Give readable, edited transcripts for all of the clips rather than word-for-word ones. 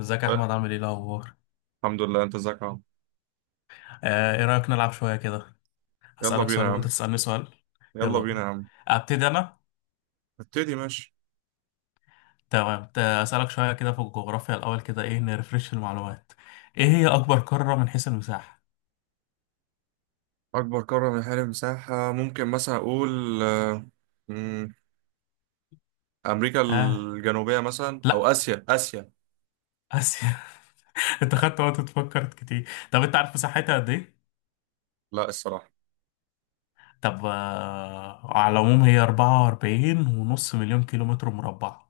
ازيك يا أه، احمد، عامل ايه الاخبار؟ الحمد لله. انت ازيك يا عم؟ ايه رايك نلعب شويه كده؟ يلا هسالك بينا سؤال يا وانت عم. تسالني سؤال. يلا يلا بينا بينا. يا عم. ابتدي انا. نبتدي. ماشي. تمام، اسالك شويه كده في الجغرافيا الاول كده، ايه نرفرش المعلومات. ايه هي اكبر قاره من حيث المساحه؟ اكبر قارة من حيث المساحة، ممكن مثلا اقول مم، امريكا ها. الجنوبية مثلا، او لا. اسيا. اسيا. اسيا. انت خدت وقت تفكر كتير. طب انت عارف مساحتها قد ايه؟ لا، الصراحة. طب، على العموم هي 44 ونص مليون كيلومتر مربع.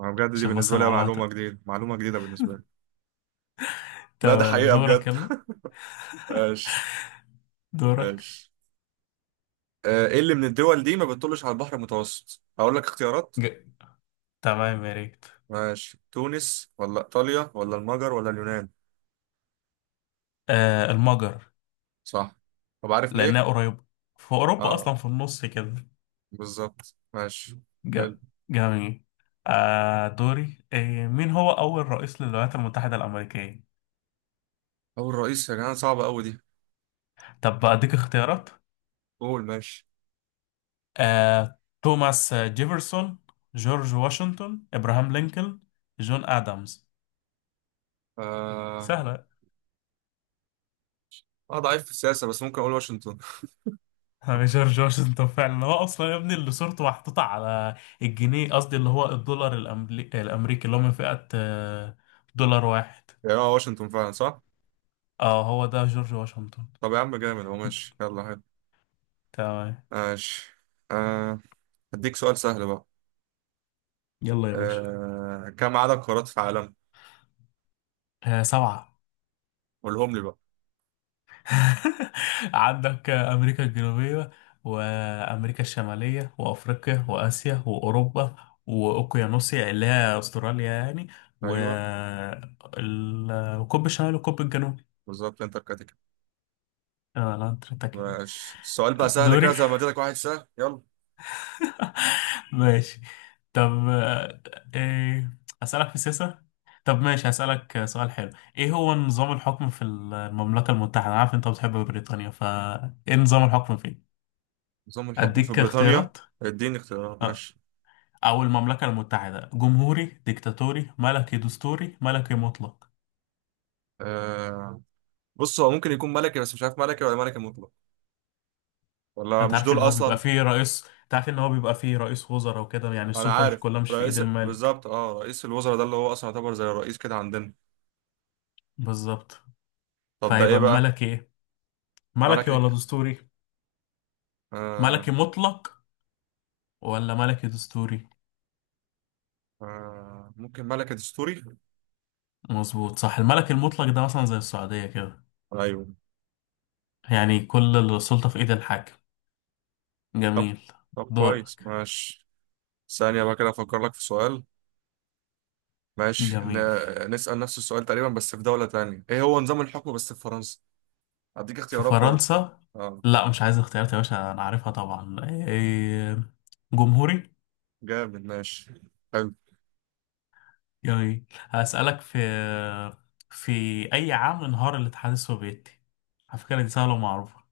انا بجد دي عشان بس بالنسبة لي المعلومات. معلومة جديدة، معلومة جديدة بالنسبة لي. لا ده تمام، حقيقة دورك، بجد. يلا. ايش؟ دورك. ايش؟ ايه اللي من الدول دي ما بتطلش على البحر المتوسط؟ اقول لك اختيارات. ج- تمام، يا ريت. ماشي، تونس ولا ايطاليا ولا المجر ولا اليونان؟ آه، المجر. صح. طب عارف ليه؟ لأنها قريبة. في أوروبا اه. أصلا، في النص كده. بالظبط، ماشي. ج- حلو. جميل. دوري. مين هو أول رئيس للولايات المتحدة الأمريكية؟ أول رئيس، يا جماعة صعبة أوي دي. طب، أديك اختيارات. قول، ماشي. توماس جيفرسون، جورج واشنطن، إبراهام لينكولن، جون آدمز. آه. سهلة. أنا ضعيف في السياسة بس ممكن أقول واشنطن. جورج واشنطن فعلا، هو أصلا يا ابني اللي صورته محطوطة على الجنيه، قصدي اللي هو الدولار الأمريكي، اللي هو من فئة 1 دولار. يعني هو واشنطن فعلا صح؟ اه، هو ده جورج واشنطن. طب يا عم جامد هو. ماشي يلا حلو. تمام. ماشي. آه أديك سؤال سهل بقى. يلا يا باشا. كم عدد قارات في العالم؟ آه، سبعة. قولهم لي بقى. عندك أمريكا الجنوبية، وأمريكا الشمالية وأفريقيا وآسيا وأوروبا، وأوقيانوسيا اللي هي أستراليا يعني، أيوه، والقطب الشمالي والقطب الجنوبي. بالظبط. أنت الكاتيجوري. لا، أنت بتاكل. ماشي، السؤال بقى سهل كده، دوري. زي ما اديتك واحد سهل، يلا. ماشي. طب، إيه، أسألك في السياسة. طب، ماشي، هسألك سؤال حلو. إيه هو نظام الحكم في المملكة المتحدة؟ أنا عارف أنت بتحب بريطانيا، فإيه نظام الحكم فيه؟ نظام الحكم في أديك بريطانيا. اختيارات. اديني اختيارات أه. ماشي. أو المملكة المتحدة؟ جمهوري، ديكتاتوري، ملكي دستوري، ملكي مطلق. آه بص هو ممكن يكون ملكي، بس مش عارف ملكي ولا ملكي مطلق، ولا مش دول اصلا. أنت عارف إن هو بيبقى فيه رئيس وزراء وكده، يعني انا السلطة مش عارف. كلها مش في إيد رئيس، الملك. بالظبط، اه، رئيس الوزراء ده اللي هو اصلا يعتبر زي الرئيس كده عندنا. بالظبط. طب ده ايه فهيبقى بقى؟ ملكي إيه؟ ملك ملكي ولا ايه؟ دستوري؟ آه ملكي مطلق ولا ملكي دستوري؟ ممكن ملك دستوري. مظبوط، صح. الملك المطلق ده مثلا زي السعودية كده. ايوه. يعني كل السلطة في إيد الحاكم. طب، جميل. طب كويس، دورك. ماشي. ثانية بقى كده افكر لك في سؤال. ماشي. جميل. نسأل نفس السؤال تقريبا بس في دولة تانية، ايه هو نظام الحكم بس في فرنسا؟ هديك في اختيارات برضه. فرنسا. اه، لا، مش عايز اختيارات يا باشا، انا عارفها طبعا، جمهوري. جامد. ماشي. حلو. يعني هسألك في اي عام انهار الاتحاد السوفيتي؟ على فكرة دي سهلة ومعروفة.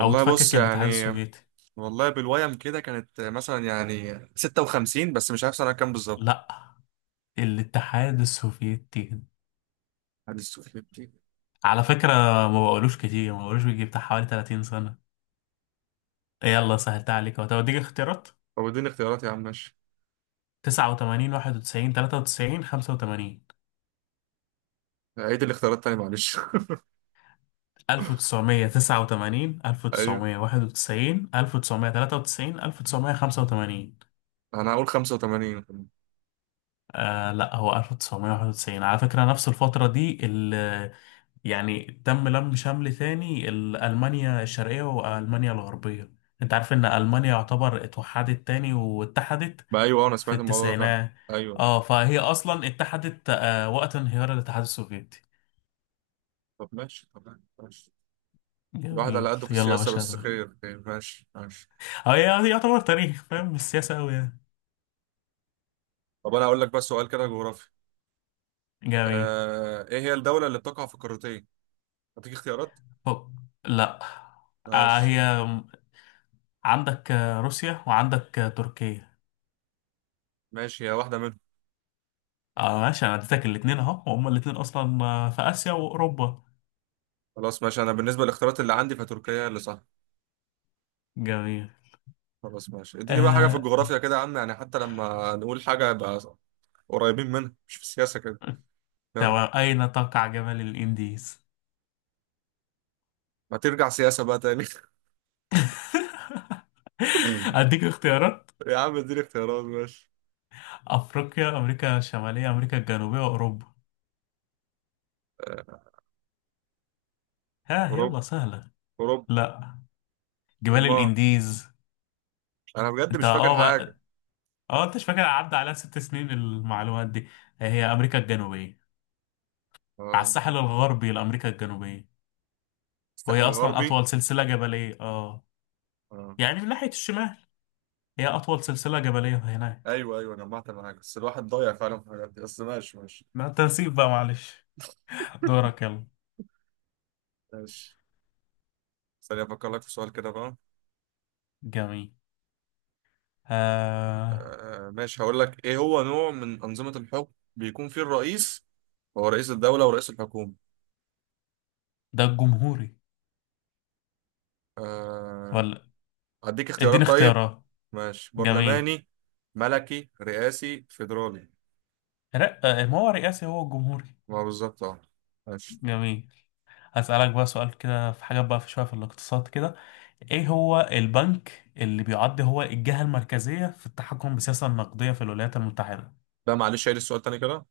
او بص اتفكك الاتحاد يعني، السوفيتي. والله بالويم كده كانت مثلا يعني 56، بس مش عارف سنة كام بالظبط. لا. الاتحاد السوفيتي، هدي السؤال. على فكرة، ما بقولوش بيجي بتاع حوالي 30 سنة. يلا سهلتها عليك اهو. طب اديك اختيارات. طب اديني اختيارات يا عم ماشي. 89، 91، 93، 85. عيد الاختيارات تاني معلش. 1989، ايوه، 1991، 1993، 1995. انا هقول 85. لا، هو 1991 على فكرة. نفس الفترة دي يعني تم لم شمل ثاني ألمانيا الشرقية وألمانيا الغربية. انت عارف ان ألمانيا يعتبر اتوحدت تاني واتحدت ما ايوه، انا في سمعت الموضوع ده فعلا. التسعينات. ايوه، أيوة. اه، فهي اصلا اتحدت وقت انهيار الاتحاد السوفيتي. طب ماشي. طب ماشي. الواحد على جميل، قده في يلا يا السياسة باشا، بس، دور. خير خير، ماشي ماشي. اه، هي يعتبر تاريخ فاهم السياسة أوي، يعني. طب انا هقول لك بس سؤال كده جغرافي. جميل. ايه هي الدولة اللي بتقع في قارتين؟ هديك اختيارات. أوك. لا. ماشي. هي، عندك روسيا، وعندك تركيا. ماشي، هي واحدة منهم. اه، ماشي، انا اديتك الاتنين اهو، وهم الاتنين اصلا في اسيا واوروبا. خلاص ماشي، انا بالنسبة للاختيارات اللي عندي فتركيا هي اللي صح. جميل. خلاص ماشي، اديني بقى حاجة في آه الجغرافيا كده يا عم، يعني حتى لما نقول حاجة يبقى قريبين منها، مش في السياسة كده. يلا. اين تقع جبل الانديز؟ ما ترجع سياسة بقى تاني. اديك اختيارات. يا عم اديني اختيارات ماشي. افريقيا، امريكا الشماليه، امريكا الجنوبيه، واوروبا. ها، اوروبا. يلا سهله. اوروبا. لا. جبال امال؟ الانديز. انا بجد انت مش فاكر حاجه. بقى. اه، انت مش فاكر؟ عدى عليها 6 سنين المعلومات دي. هي امريكا الجنوبيه، على اه، الساحل الغربي لأمريكا الجنوبية. وهي الساحل أصلا الغربي. أطول سلسلة جبلية، اه. اه. يعني من ناحية الشمال، هي أطول سلسلة جبلية هناك. ايوه ايوه، جمعت معاك بس الواحد ضايع فعلا في الحاجات دي، بس ماشي ماشي. مع التنسيق بقى، معلش. دورك يلا. ماشي. ثانية أفكر لك في سؤال كده بقى. جميل. آه. ماشي، هقول لك إيه هو نوع من أنظمة الحكم بيكون فيه الرئيس هو رئيس الدولة ورئيس الحكومة. ده الجمهوري. آه. ولا. أديك اديني اختيارات طيب. اختيارات. ماشي، جميل. برلماني، ملكي، رئاسي، فيدرالي. لا، ما هو رئاسي هو الجمهوري. ما هو بالظبط أه. ماشي. جميل. هسألك بقى سؤال كده، في حاجات بقى في شوية، في الاقتصاد كده. ايه هو البنك اللي بيعد هو الجهة المركزية في التحكم بالسياسة النقدية في الولايات المتحدة؟ لا معلش، عيد السؤال تاني كده.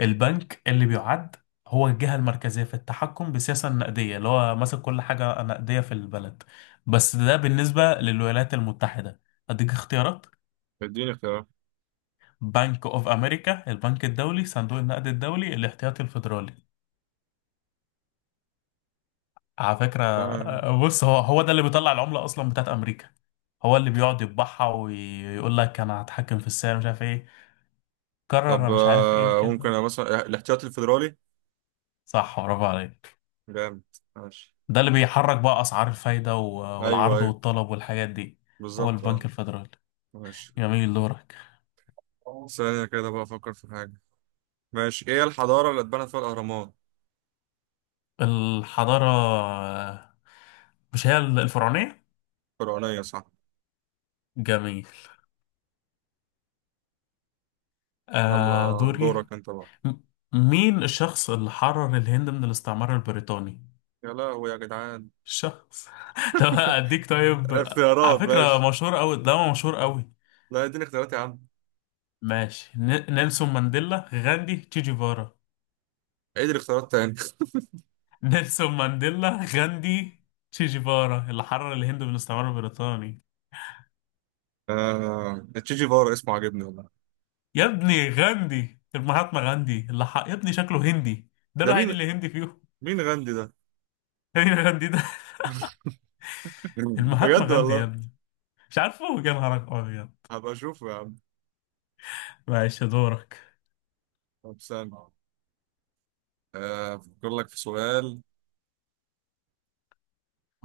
البنك اللي بيعد هو الجهة المركزية في التحكم بالسياسة النقدية، اللي هو ماسك كل حاجة نقدية في البلد. بس ده بالنسبة للولايات المتحدة. أديك اختيارات. اديني اختيارات. بنك أوف أمريكا، البنك الدولي، صندوق النقد الدولي، الاحتياطي الفيدرالي. على فكرة، آه. بص، هو هو ده اللي بيطلع العملة أصلا بتاعت أمريكا. هو اللي بيقعد يطبعها ويقول لك أنا هتحكم في السعر، مش عارف إيه، طب قرر مش عارف إيه ممكن كده. أنا مثلا الاحتياطي الفيدرالي. صح، برافو عليك. جامد. ماشي. ده اللي بيحرك بقى اسعار الفايده ايوه والعرض ايوه، والطلب والحاجات دي. هو بالظبط اه. البنك الفيدرالي. ماشي. جميل، دورك. ثانية كده بقى افكر في حاجة. ماشي. ايه الحضارة اللي اتبنت فيها الاهرامات؟ الحضاره، مش هي الفرعونيه؟ فرعونية صح. جميل. يلا دوري. دورك انت بقى. م- مين الشخص اللي حرر الهند من الاستعمار البريطاني؟ يا لهوي يا جدعان. الشخص. طب اديك، طيب. على اختيارات ماشي. فكره مشهور قوي ده، مشهور قوي. لا اديني اختيارات يا عم. ماشي، نيلسون مانديلا، غاندي، تشي جيفارا. عيد الاختيارات تاني. نيلسون مانديلا، غاندي، تشي جيفارا اللي حرر الهند من الاستعمار البريطاني؟ آه، تشي جيفارا اسمه عاجبني والله. يا ابني غاندي، المهاتما غاندي اللي يا ابني شكله هندي. ده ده مين؟ الوحيد اللي هندي فيهم. مين غاندي ده؟ مين غاندي ده؟ المهاتما بجد غاندي يا والله. ابني. مش عارفه؟ يا نهارك ابيض. هبقى اشوفه يا عم. معلش، دورك. طب استنى، أفكر لك في سؤال.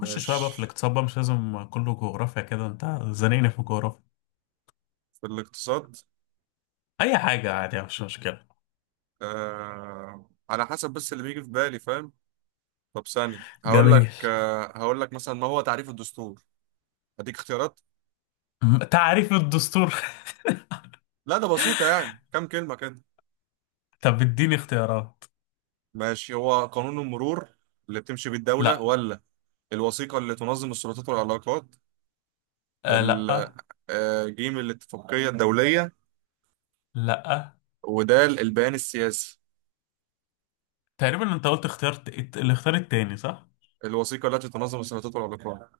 خش شويه بقى في الاقتصاد بقى، مش لازم كله جغرافيا كده، انت زنقني في الجغرافيا. في الاقتصاد، اي حاجه عادي، مش مشكله. على حسب بس اللي بيجي في بالي فاهم. طب ثانية هقول جميل. لك، هقول لك مثلا، ما هو تعريف الدستور؟ هديك اختيارات. تعريف الدستور. لا ده بسيطة، يعني كام كلمة كده. طب، اديني اختيارات. ماشي، هو قانون المرور اللي بتمشي بيه الدولة، لا. ولا الوثيقة اللي تنظم السلطات والعلاقات، لا. ال- جيم الاتفاقية الدولية، لا. ودال البيان السياسي. تقريبا انت قلت، اخترت الاختيار التاني، صح؟ الوثيقة التي تنظم السلطات والعلاقات.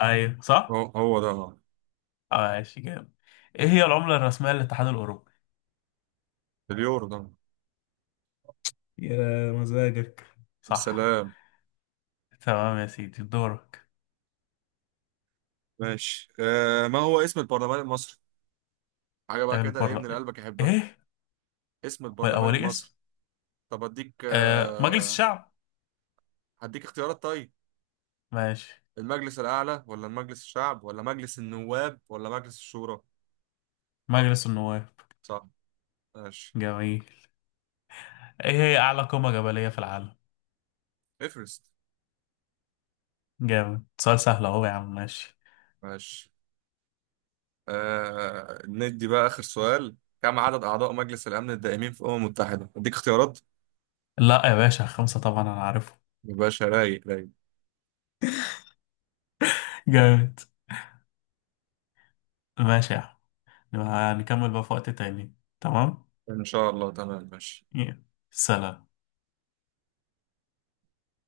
ايوه، هو صح؟ هو ده. ماشي، جامد. ايه هي العملة الرسمية للاتحاد الاوروبي؟ اليورو ده. يا مزاجك. صح. السلام. تمام يا سيدي، دورك. ماشي. ما هو اسم البرلمان المصري؟ حاجة بقى كده ايه من اللي البرلمان. قلبك يحبها. ايه؟ اسم هو البرلمان الاولي المصري. اسم. طب اديك مجلس الشعب. هديك اختيارات طيب: ماشي. المجلس الأعلى، ولا المجلس الشعب، ولا مجلس النواب، ولا مجلس الشورى؟ مجلس النواب. صح. ماشي. جميل. ايه هي اعلى قمة جبلية في العالم؟ افرست. جامد، سؤال سهل اهو يا عم، ماشي. ماشي. ندي بقى آخر سؤال. كم عدد أعضاء مجلس الأمن الدائمين في الأمم المتحدة؟ اديك اختيارات. لا يا باشا، خمسة طبعا انا عارفه. يبقى رايق رايق. جامد. ماشي يا عم. نبقى هنكمل بقى في وقت تاني. تمام. إن شاء الله تمام ماشي. يلا. سلام.